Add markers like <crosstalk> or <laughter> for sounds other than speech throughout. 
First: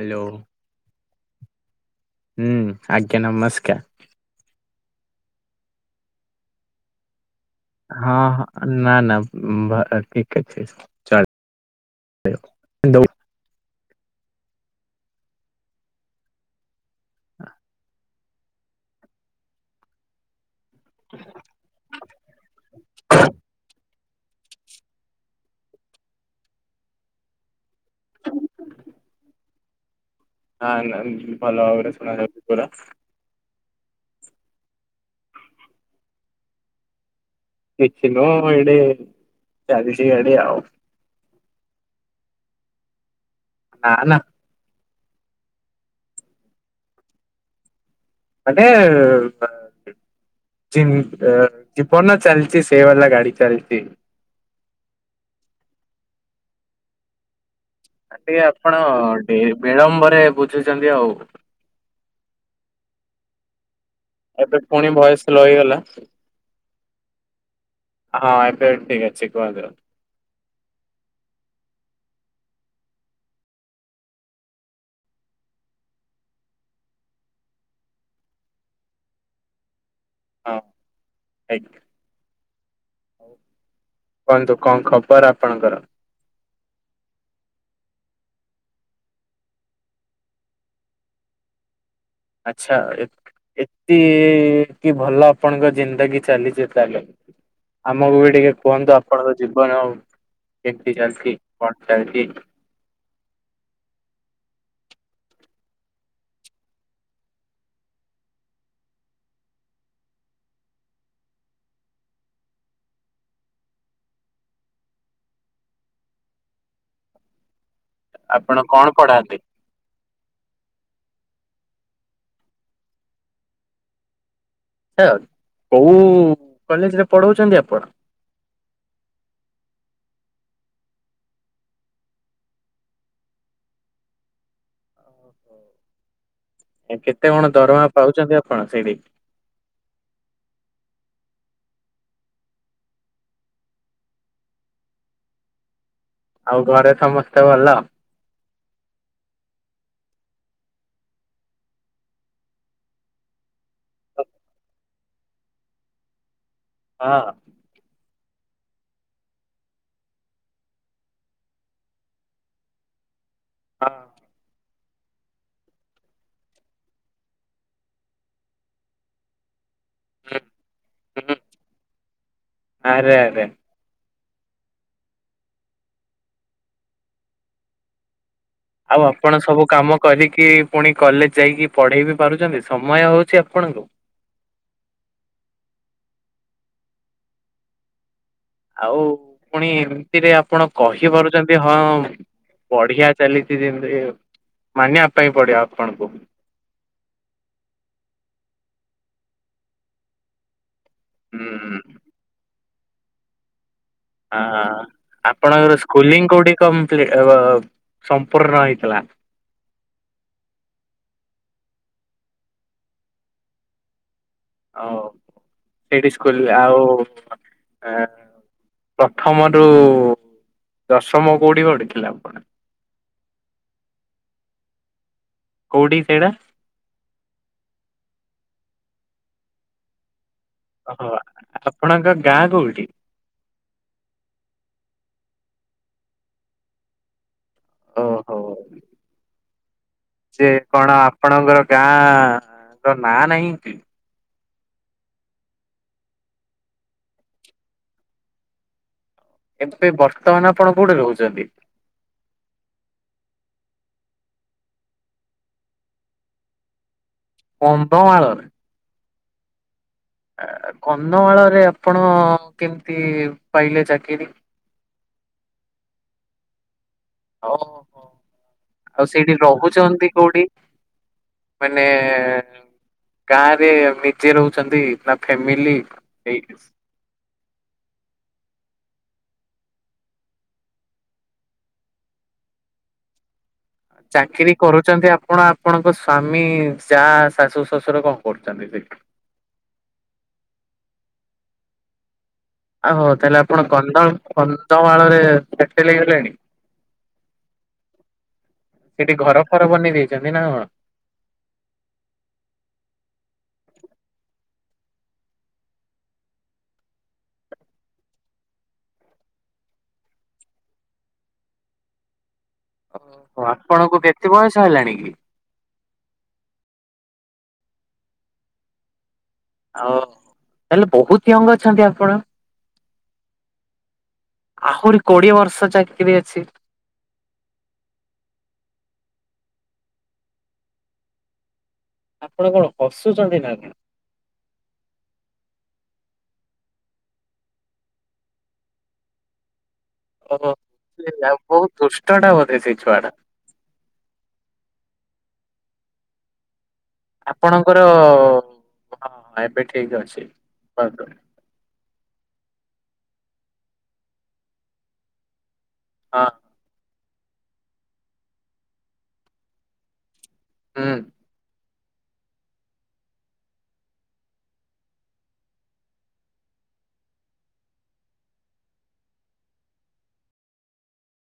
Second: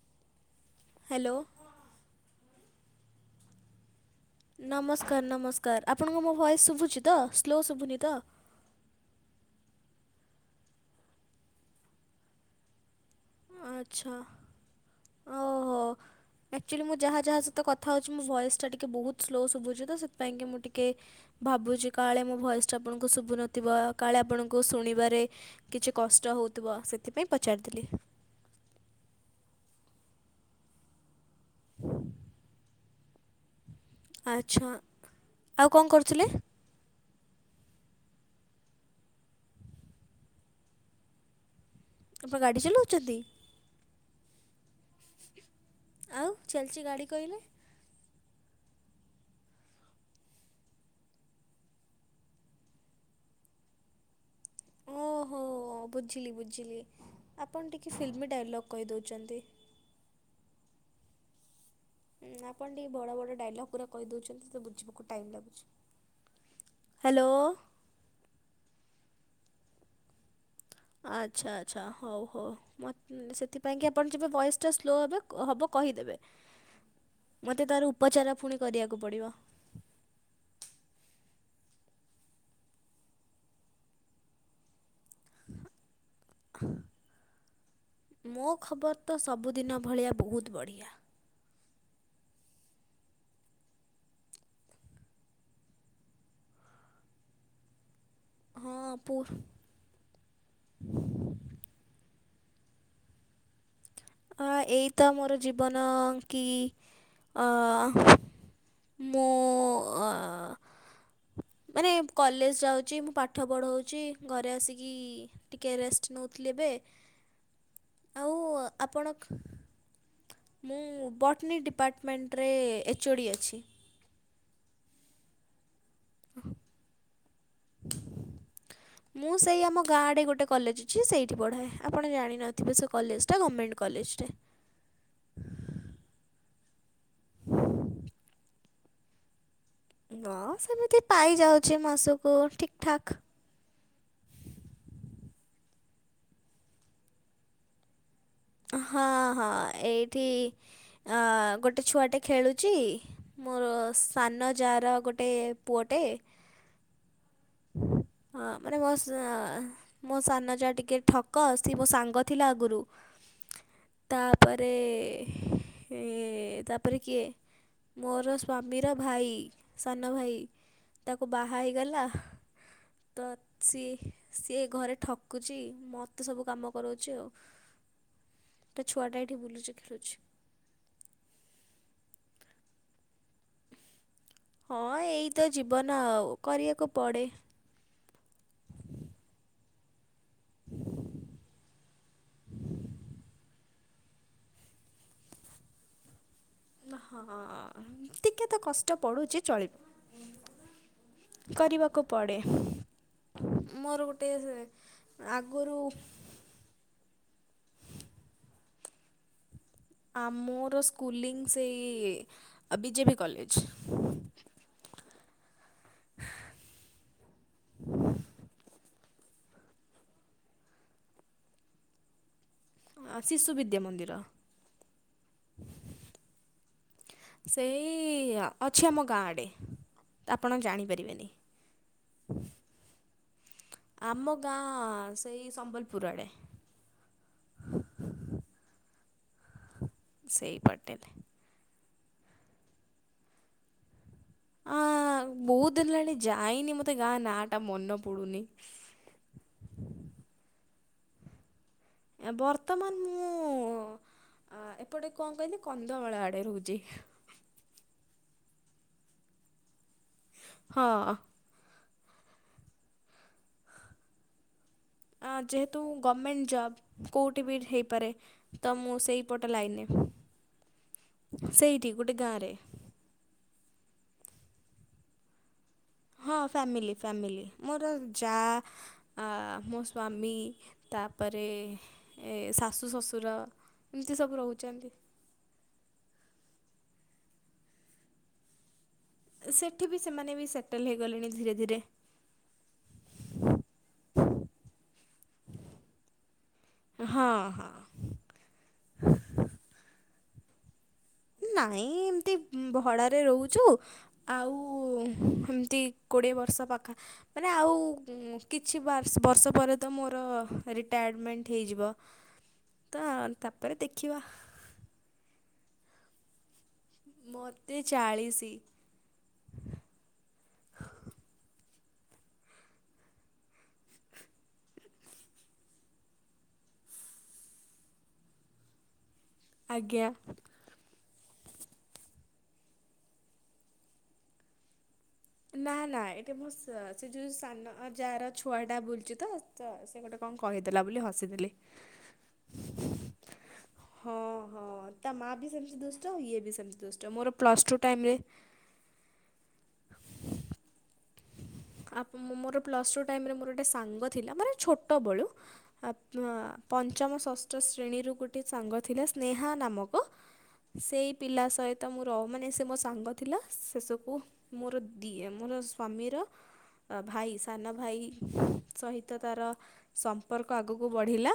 Hello. Hello. ହୁଁ ଆଜ୍ଞା ନମସ୍କାର। ନମସ୍କାର ନମସ୍କାର ଆପଣଙ୍କୁ ମୋ ଭଏସ ଶୁଭୁଛି ତ। ସ୍ଲୋ ଶୁଭୁନି ତ ହଁ ହଁ। ନା ନା <unintelligible> ଆଚ୍ଛା ଓହୋ। ଆକ୍ଚୁଆଲି ମୁଁ ଯାହା ଯହାସିତ କଥାଉଛି ମୋ ଭଏସ ଟା ଟିକେ ବୋହୂତୁ ସ୍ଲୋୁ ଶୁଭୁଛି ତ ସେଥିପାଇଁ କି ମୁଁ ଟିକେ କେ ଭାବୁଛି କାଳେ ମୋ ଭଏସ ଟା ଆପଣଙ୍କୁ ଶୁଭୁନଥିବ। କାଳେ ଆପଣଙ୍କୁ ଶୁଣିବାରେ କିଛି କଷ୍ଟ ହେଉଥିବ ସେଥିପାଇଁ ପଚାରିଥିଲି। <inaudible> ହା ନା ଭଲ ଭାବରେ ଶୁଣାାଯାଉଛି ପୁରା। ଆଚ୍ଛା ଆଉ କଂ କରୁଥିଲେ? କିଛି ନୁହ ଏଡେ ଚାଲିଛି ୟାଡେ ଆଉ। ଆପ ଗାଡି ଚଲଉଚନ୍ତି? ନା ନା। ଆଉ ଚାଲିଚି ଗାଡ଼ି କହିଲେ। ମାନେ ବ ଜିମ୍ ଏ ଜୀବନ ଚାଲିଚି ସେଇ ବାଲା ଗାଡି ଚାଲିଚି। ଓହୋ ବୁଝିଲି ବୁଝିଲି ଆପଣ ଟିକିଏ ଫିଲ୍ମୀ ଟିକେ ଡାଇଲଗ୍ ଆପଣ କହିଦଉଚନ୍ତି। ଡେ- ବିଳମ୍ବରେ ବୁଝୁଛନ୍ତି ଆଉ। ଉ ଆପଣ ଟିକେ ବଡ଼ ବଡ଼ ଡାଇଲଗ ପୁରା କହିଦେଉଚନ୍ତି ଏବେ ତ ପୁଣି ବୁଝିବାକୁ ଭଏସ ଟାଇମ୍ ସ୍ଲୋ ଲାଗୁଛି ହେଇଗଲା ହ୍ୟାଲୋ। ହଁ ଏବେ ଠିକ ଅଛି କୁହନ୍ତୁ। ଆଚ୍ଛା ଆଚ୍ଛା ହଉ ହଉ ମତେ ସେଥିପାଇଁ କିି ଆପଣ ଯିବେ ଭଏସ୍ ଟା ସ୍ଲୋ ହେବେ ଅ ହବ କହିଦେବେ। ମତେ ତାର ଉପଚାରା ଫୁଣି କରିବାକୁ ପଡ଼ିବ। ହଁ ଠିକ୍। କୁହନ୍ତୁ କଂ ଖବର ଆପଣଙ୍କର? <inaudible> ମୋ ଖବର ତ ସବୁଦିନ ଭଳିଆ ବହୁତ ବଢ଼ିଆ। ଆଚ୍ଛା ଏ ଏତି କି ଭଲ ଆପଣଙ୍କ ଜିନ୍ଦଗୀ ଚାଲିଛି ତାହେଲେ। ଆମକୁ ବି ଟିକେ କୁହନ୍ତୁ ହଁ ପୁ ଆପଣଙ୍କ ଜୀବନ ଆଉ କେମତି ଚାଲିଛି କଣ ଚାଲିଛି? ହଁ ଏଇ ତ ମୋର ଜୀବନ କି ଅ ମୁଁ ଅ ଆ ମାନେ କଲେଜ ଯାଉଛି ମୁଁ ପାଠ ପଢ଼ଉଛି ଘରେ ଆସିକି ଟିକେ ରେଷ୍ଟ ନଉଥିଲି ଏବେ <inaudible> ଆଉ କଣ ଆପଣ ପଢାନ୍ତି? ଖ୍ ମୁଁ ବଟନୀ ଡିପାର୍ଟମେଣ୍ଟରେ ଏଚ୍ ଓ ଡ଼ି ଅଛି। <inaudible> କୋଉ କଲେଜରେ ପଢଉଚନ୍ତି ଆପଣ। ମୁଁ ସେଇ ଆମ ଗାଁଆଡ଼େ ଗୋଟେ କଲେଜ ଅଛି ସେଇଠି ପଢ଼ାଏ ଆପଣ ଜାଣିନଥିବେ ସେ କଲେଜଟା ଗମେଣ୍ଟ କଲେଜଟେ। ଏ କେତେ କଣ ଦରମା ପାଉଚନ୍ତି ଆପଣ ସେଇଟି? ହ ସେମିତି ପାଇ ଯାଉଛି ମାସକୁ ଠିକ ଠାକ୍। ଆଉ ଘରେ ସମସ୍ତେ ଭଲ ହଁ ହଁ ଏଇଠି ଆ ଗୋଟେ ଛୁଆଟେ ଖେଳୁଚି। ମୋର ହଁ ସାନ ଯାର ଗୋଟେ ପୁଅଟେ। ହଁ। ହଁ ମାନେ ଘସା ଆଁ ମୋ ସାନ ଯା ଟିକେ ଠକ ସେ ମୋ ସାଙ୍ଗ ଥିଲା ଆଗୁରୁ ହଁ ତାପରେ ରେ ଏ ତାପରେ କିଏ? ମୋର ସ୍ଵାମୀର ଭାଇ ସାନ ଭାଇ ତାକୁ ହୁଁ ବାହା ହେଇଗଲା। ଆରେ ତ ଆରେ ସିଏ ସିଏ ଘରେ ଠକୁଚି। ମତେ ସବୁ କାମ କରଉଛି ଆଉ। ତା ଆଉ ଛୁଆଟା ଏଠି ଅପଣ ସବୁ ବୁଲୁଛି କାମ ଖେଳୁଛି କରିକି ପୁଣି କଲେଜ ଯାଇକି ପଢ଼େଇ ବି ପାରୁଚନ୍ତି ସମୟ ହେଉଚି ଆପଣଙ୍କୁ ହଁ ଏଇ ତ ଜୀବନ ଆଉ କରିବାକୁ ପଡେ। ଆଉ ପୁଣି ସେଥିରେ ଆପଣ କହିପାରୁଚନ୍ତି ହଁ ବଢିଆ ଚାଲିଚି ଯେମିତି ମାନିବା ପାଇଁ ପଡ଼ିବ ଆପଣଙ୍କୁ। ହଁ ଟିକେ ତ କଷ୍ଟ ପଡୁଚି ଚଳିବ। କରିବାକୁ ପଡେ ମୋର ଗୋଟେ ଆ ଆପଣଙ୍କର ଆଗରୁ ସ୍କୁଲିଂ କୋଉଠି କମପ୍ଲି ସମ୍ପୂର୍ଣ ହେଇଥିଲା? ଆ ମୋର ସ୍କୁଲିଂ ସେଇ ବିଜେପି କଲେଜ ହଉ ସେଇଠି ସ୍କୁଲ ଆଉ ଏଁ ପ୍ରଥମରୁ ଦଶମ କୋଉଠି ପଢିଥିଲେ ଆପଣ? ଶିଶୁ ବିଦ୍ୟା ମନ୍ଦିର। କଉଠି ସେଇଡା? ସେଇ ଅଛି ଆମ ଗାଁ ଆଡେ। ତ ଆପଣ ଜାଣି ଅହ ଆପଣଙ୍କ ଗାଁ କୋଉଠି? ଆମ ଗାଁ ସେଇ ସମ୍ବଲପୁର ଆଡେ। ଓହୋ। ଚେ ସେଇ କଣ ପଟେରେ। ଆପଣଙ୍କର ଗାଁ ର ନା ନାହିଁ କି? ଆ ବହୁତ ଦିନ ହେଲାଣି ଯାଇନି ମତେ ଗାଁ ନା ଟା ମନେ ପଡୁନି। ଏବେ ବର୍ତ୍ତମାନ ଆପଣ କୋଉଠି ରହୁଚନ୍ତି? ଏ ବର୍ତ୍ତମାନ ମୁଁ ଆ ଏପଟେ ଙ୍କ କହିଲି କନ୍ଧମାଳ ଆଡ଼େ ରହୁଚି। କନ୍ଧମାଳରେ ହଁ। କନ୍ଧମାଳରେ ଆପଣ କେମତି ପାଇଲେ ଚାକିରି? ଆ ଯେହେତୁ ଗମେଣ୍ଟ ଜବ୍ କୋଉଠି ବି ଓହୋ। ହେଇପାରେ ତ ମୁଁ ଆଉ ସେଇଠି ସେଇପଟ ରହୁଛନ୍ତି କୋଉଠି ଲାଇନରେ। ସେଇଠି ଗୋଟେ ଗାଁରେ। ଗାଁରେ ନିଜେ ରହୁଛନ୍ତି ନା ଫେମିଲି ହଁ ଫ୍ୟାମିଲି ଫ୍ୟାମିଲି ମୋର ଯା ଆ ମୋ ସ୍ଵାମୀ ତାପରେ ଏ ଶାଶୁ ଶଶୁର ଚାକିରି କରୁଚନ୍ତି ଆପଣ ଆପଣ ଆପଣଙ୍କ ସ୍ଵାମୀ ଯ ଶାଶୁ ଶ୍ୱଶୁର କଣ କରୁଛନ୍ତି ସେ। ସେଠି ବି ସେମାନେ ବି ସେଟଲ୍ ହେଇଗଲେଣି ଧୀରେ ଧୀରେ। ଆହୋ ତାହେଲେ ଆପଣ କଧଳ କନ୍ଧମାଳରେ ସେଟେଲେ ହେଇଗଲେଣି। ହଁ ହଁ। ସେଠି ଘର ଫର ବନେଇ ଦେଇଛନ୍ତି ନା କଣ? ନାଇଁ ଏମତି ଭଡାରେ ରହୁଚୁ। ଆଉ ଏମିତି କୋଡ଼ିଏ ବର୍ଷ ପାଖା ମାନେ ଆଉ କିଛି ବ ବର୍ଷ ପରେ ତ ମୋର ରିଟାୟାରମେଣ୍ଟ ହେଇବ ଓହୋ ଆପଣଙ୍କୁ କେତେ ବୟସ ହେଲାଣି କି ମୋତେ ଚାଳିଶି। ଆଉ ତାଲେ ବହୁତ ୟଙ୍ଗ ଅଛନ୍ତି ଆପଣ। ଆହୁରି କୋଡିଏ ବର୍ଷ ଚାକିରିୀ ଅଛି। ଆଜ୍ଞା ଆପଣ କଣ ହସୁଛନ୍ତି ନା କଣ। ନା ନା ଏଠି ମୋ ସେ ଯୋଉ ସାନ ଯା ର ଛୁଆ ଟା ବୁଲୁଚି ତ ସେ ଗୋଟେ। କଣ ଓହୋ କହିଦେଲା ବୋଲି ସେ ଆଉ ହସିଥିଲି। ବହୁତ ଦୁଷ୍ଟ ଟା ବୋଧେ ସେଇ ଛୁଆ ଟା ହଁ ହଁ ତା ମା ବି ସେମିତି ଦୁଷ୍ଟ ଇଏ ବି ସେମିତି ଦୁଷ୍ଟ ମୋର ପ୍ଲସ୍ ଟୁ ଆପଣଙ୍କର ଟାଇମରେ ହଁ ଏବେ ଠିକ ଅଛି ମୋର ପ୍ ଟ ମୋର ଗୋଟେ ସାଙ୍ଗ ଥିଲା ମ ଛୋଟ ବେଳୁ ଆ ହଁ ପଞ୍ଚମ ଷଷ୍ଠ ଶ୍ରେଣୀରୁ ଗୋଟେ ସାଙ୍ଗ ଥିଲା ସ୍ନେହା ନାମକ। ହୁଁ ସେଇ ପିଲା ସହିତ ମୋର ମାନେ ସେ ମୋ ସାଙ୍ଗ ଥିଲା ଶେସବକୁ ମୋର ଦିଏ ମୋର ମମିର ଭାଇ ସାନ ଭାଇ ସହିତ ତାର ସମ୍ପର୍କ ଆଗକୁ ବଢିଲା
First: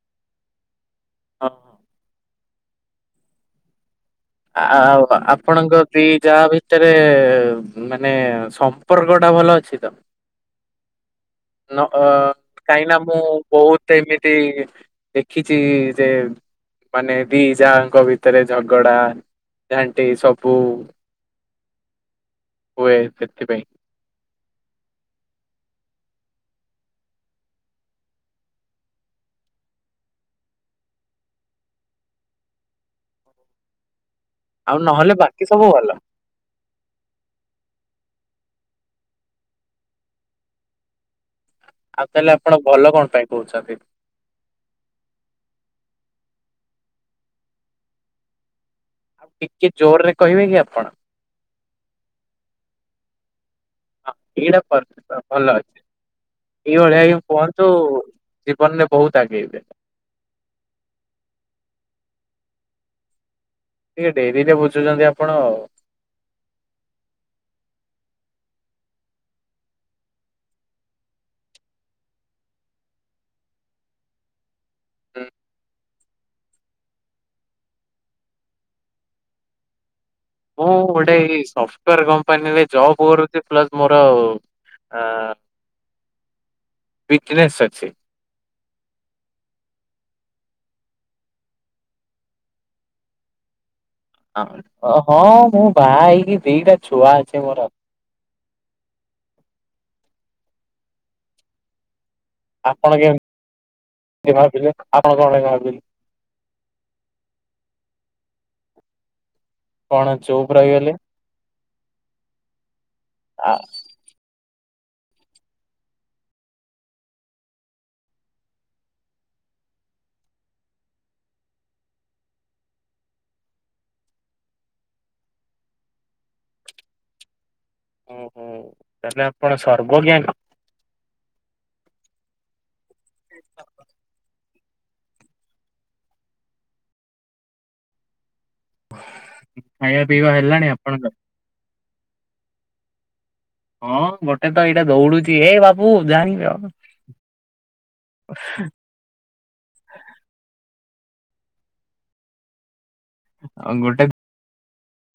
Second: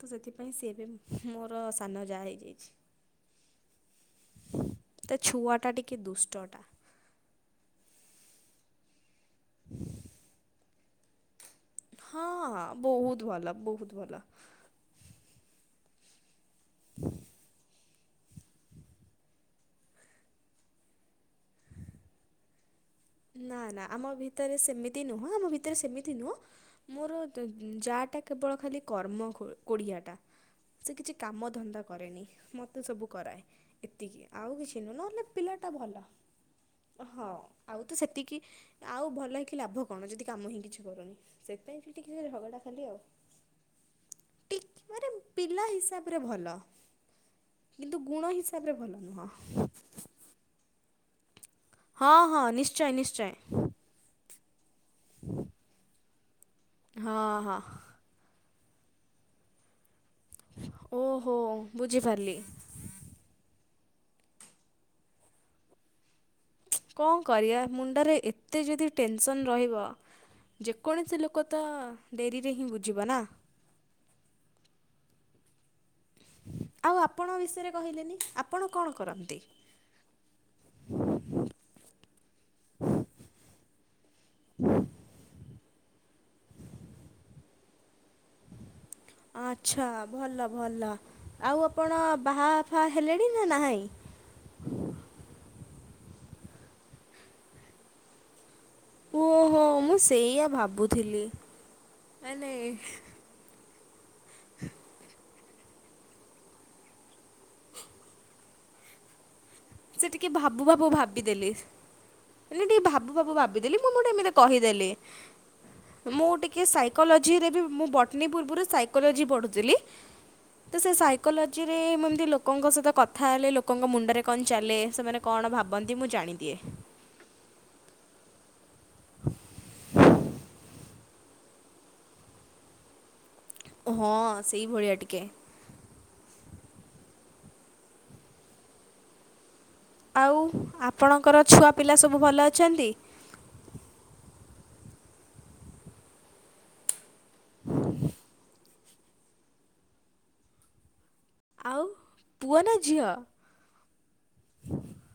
ତ ସେଥିପାଇଁ ସିଏ ଏବେ ହଁ। ମୋର ସାନ ଯାହା ହେଇଯାଇଛି। ଆଉ ତା ଛୁଆଟା ଆପଣଙ୍କ ଟିକେ ଦି ଯାହା ଦୁଷ୍ଟଟା ଭିତରେ ମାନେ ସମ୍ପର୍କ ଟା ଭଲ ଅଛି ତ? ନ ହଁ କାହିଁ ନା ମୁଁ ବହୁତ ଭଲ ବହୁତ ବୋହୁତ ଭଲ। ଏମିତି ଦେଖିଛି ଯେ ମାନେ ଦି ଯାଙ୍କ ଭିତରେ ଝଗଡା ଯାଣ୍ଟି ସବୁ ହୁଏ। ନା ସେଥିପାଇଁ ନା ଆମ ଭିତରେ ସେମିତି ନୁହଁ ଆମ ଭିତରେ ସେମିତି ନୁହଁ। ମୋର ଯାଟା କେବଳ ଖାଲି କର୍ମ କୋଡ଼ିଆଟା। ସେ କିଛି କାମ ଧନ୍ଦା କରେନି ମତେ ସବୁ କରାଏ। ଏତିକି ଆଉ କିଛି ନୁହ ନହେଲେ ପିଲାଟା ଭଲ ହଁ। ଆଉ ତ ସେତିକି ଆଉ ଭଲ ହେଇକି ଲାଭ କଣ ଯଦି କାମ ହିଁ କିଛି କରୁନି। ସେଥିପାଇଁ ଟିକେ ଆଉ ତାହେଲେ ଆପଣ ଭଲ କଣ ପାଇଁ କହୁଛନ୍ତି? ଟ ମାନେ ପିଲା ହିସାବରେ ଭଲ। କିନ୍ତୁ ଗୁଣ ହିସାବ ରେ ଭଲ <unintelligible> ଆଉ ଟିକେ ଜୋରରେ କହିବେ କି ଆପଣ। ହଁ ହଁ ନିଶ୍ଚୟ ନିଶ୍ଚୟ। ହଁ ଏଇଟା ଭଲ ଅଛି ଏଇଭଳିଆ ହଁ ଆ କୁହନ୍ତୁ। ହଁ। ଜୀବନ ରେ ବହୁତ ଆଗେଇବେ। ଓହୋ ବୁଝିପାରିଲି। ଟିକେ ଡେରିରେ ବୁଝୁଛନ୍ତି ଆପଣ ଆଉ। କ ଣ କରିବା ମୁଣ୍ଡରେ ଏତେ ଯଦି ଟେନସନ୍ ରହିବ। ଯେକୌଣସି ଲୋକ ତ ଡେରିରେ ହିଁ ବୁଝିବ ନା ହ ଆଉ ଆପଣଙ୍କ ବିଷୟରେ କହିଲେନି ଆପଣ କଣ କରନ୍ତି? ମୁଁ ଗୋଟେ ଏଇ ସଫ୍ଟୱୋର କମ୍ପାନୀରେ ଜବ୍ କରୁଛି ପ୍ଲସ୍ ମୋର ଆ ବିଜନେସ୍ ଅଛି। ଆଚ୍ଛା ଭଲ ଭଲ ଆଉ ଆପଣ ବାହା ଫା ହେଲେଣି ନା ନାହିଁ। ହଁ ମୁଁ ବାହା ହେଇକି ଦିଟା ଛୁଆ ଅଛି ମୋର ଓହୋ ମୁଁ ସେଇଆ ଭାବୁଥିଲି ଆନେ ଇ କିଏ ଭାବିଥିଲେ ଆପଣ କଣ ପାଇଁ ଭାବିଥିଲେ କଣ ସେ ଟିକେ ଚୁପ୍ ଭାବୁ ଭାବୁ ରହିଗଲେ? ଭାବିଦେଲି ମାନେ ଟିକେ ଭାବୁ ଭାବୁ ଭାବିଦେଲି ମୁଁ ଗୋଟେ ଏମିତି କହିଦେଲି ମୁଁ ଟିକିଏ ସାଇକୋଲୋଜିରେ ବି ମୁଁ ବଟନୀ ପୂର୍ବରୁ ସାଇକୋଲୋଜି ପଢ଼ୁଥିଲି। ତ ସେ ସାଇକୋଲୋଜିରେ ଏମିତି ଲୋକଙ୍କ ସହିତ କଥା ହେଲେ ଲୋକଙ୍କ ମୁଣ୍ଡରେ କ ଚାଲେ ସେମାନେ କଣ ଭାବନ୍ତି ମୁଁ ଜାଣିଦିଏ। ଓହୋ ତାହେଲେ ଆପଣ ସଵର୍ଗଜ୍ଞା କି ହଁ ସେଇଭଳିଆ ଟିକେ <unintelligible> ଆଉ ଆପଣଙ୍କର ଛୁଆ ପିଲା ସବୁ ଭଲ ଅଛନ୍ତି। ହଁ ଗୋଟେ ତ ଏଇଟା ଦୌଡୁଛି ଏଇ ବାବୁ ଜାଣିବେ ଆଉ <inaudible> ଆଉ ପୁଅ ନା ଝିଅ? ଆଉ ଗୋଟେ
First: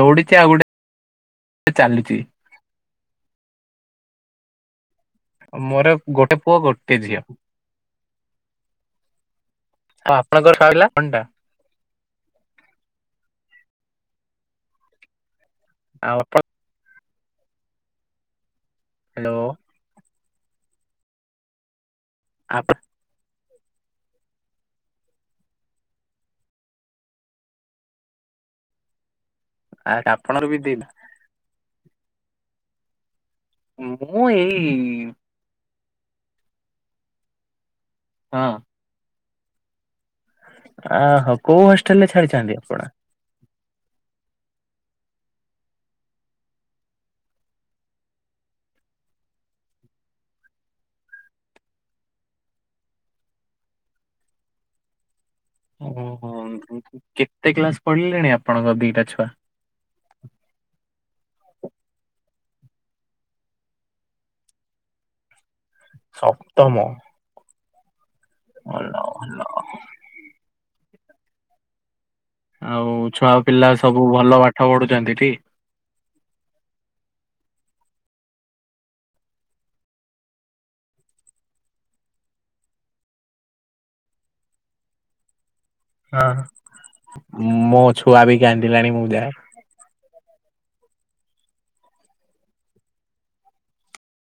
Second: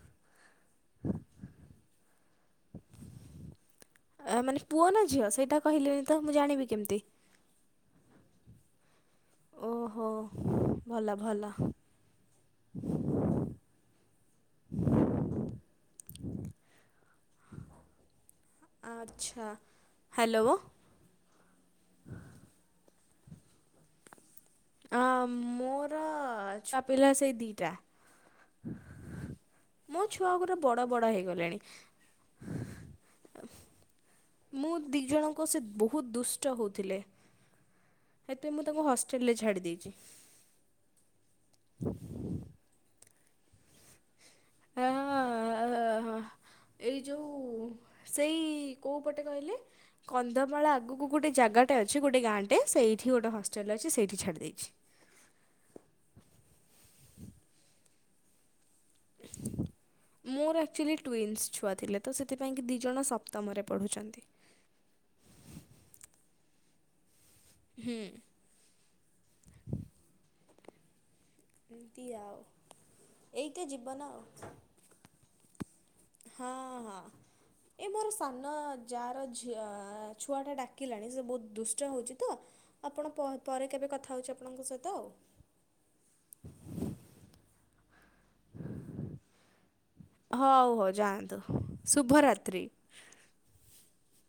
ଦୌଡିଛି ଆଉ ଗୋଟେ ଚାଲୁଚି ଏ ମାନେ ପୁଅ ନା ଝିଅ ସେଇଟା ମୋର କହିଲେଣିି ତ ଗୋଟେ ମୁଁ ପୁଅ ଜାଣିବି ଗୋଟେ କେମିତି ଝିଅ ଆଉ ଆପଣଙ୍କର ଖାଉଲା କଣ ଟା ବିଲ ହ ଆଉ ଆପଣ ହ୍ୟାଲୋ। ଆଛା ହ୍ୟାଲୋ। ଆପଣ। <unintelligible> ଆ ମୋର ଛୁଆ ପିଲା ସେଇ ଦିଟା। ମୋ ଛୁଆ ଆପଣଙ୍କର ବି ଗୁରା ଦିଟା ବଡ ବଡ ହେଇଗଲେଣି। ମୁଁ ଏଇ ମୁଁ ଦି ଜଣଙ୍କୁ କୋସେ ବହୁତ ଦୁଷ୍ଟ ହଉଥିଲେ ହଁ ସେଥିପାଇଁ। ମୁଁ ତାଙ୍କୁ ହଷ୍ଟେଲରେ ଛାଡି ଦେଇଛି। ଆହୋ କୋଉ ହଷ୍ଟେଲ ରେ ଛାଡିଛନ୍ତି ଆପଣ? <inaudible> ହଁ ଏଇ ଯୋଉଁ ସେଇ କୋଉଁ ପଟେ କହିଲେ। କନ୍ଧମାଳ ଆଗକୁ ଗୋଟେ ଜାଗାଟା ଅଛି ଗୋଟେ ଗାଁଟେ ସେଇଠି ଗୋଟେ ହଷ୍ଟେଲ ଅଛି ସେଇଠି ଛାଡ଼ି ଦେଇଛି। ଓହୋ କେତେ କ୍ଲାସ ପଢିଲେଣି ଆପଣଙ୍କ ଦିଟା ଛୁଆ? <inaudible> ମୋର ଆକ୍ଚୁଆଲି ଟ୍ୱିନ୍ସ୍ ଛୁଆ ଥିଲେ ତ ସେଥିପାଇଁକି ଦୁଇଜଣ ସପ୍ତମରେ ପଢ଼ୁଛନ୍ତି। ସପ୍ତମ। ହୁଁ। ଭଲ ଭଲ। ଏମିତିଆଉ। ଆଉ ଛୁଆ ପିଲା ସବୁ ଭଲ ପାଠ ପଢୁଛନ୍ତି ଟି। ହଁ ହଁ। ଏ ମୋର ସାନ ଯାର ଝିଅ ଛୁଆଟା ଡାକିଲାଣି ସେ ବହୁତ ଦୁଷ୍ଟ ହଉଛି ତ। ଆପଣ ପରେ କେବେ କଥା ହେଉଛି ଆପଣଙ୍କ ସହିତ ଆଉ। ହଁ ମୋ ଛୁଆ ବି କାନ୍ଦିଲାଣି ମୁଁ ଯାଏ। ହଉ ହଉ ଯାଆନ୍ତୁ ଶୁଭରାତ୍ରି।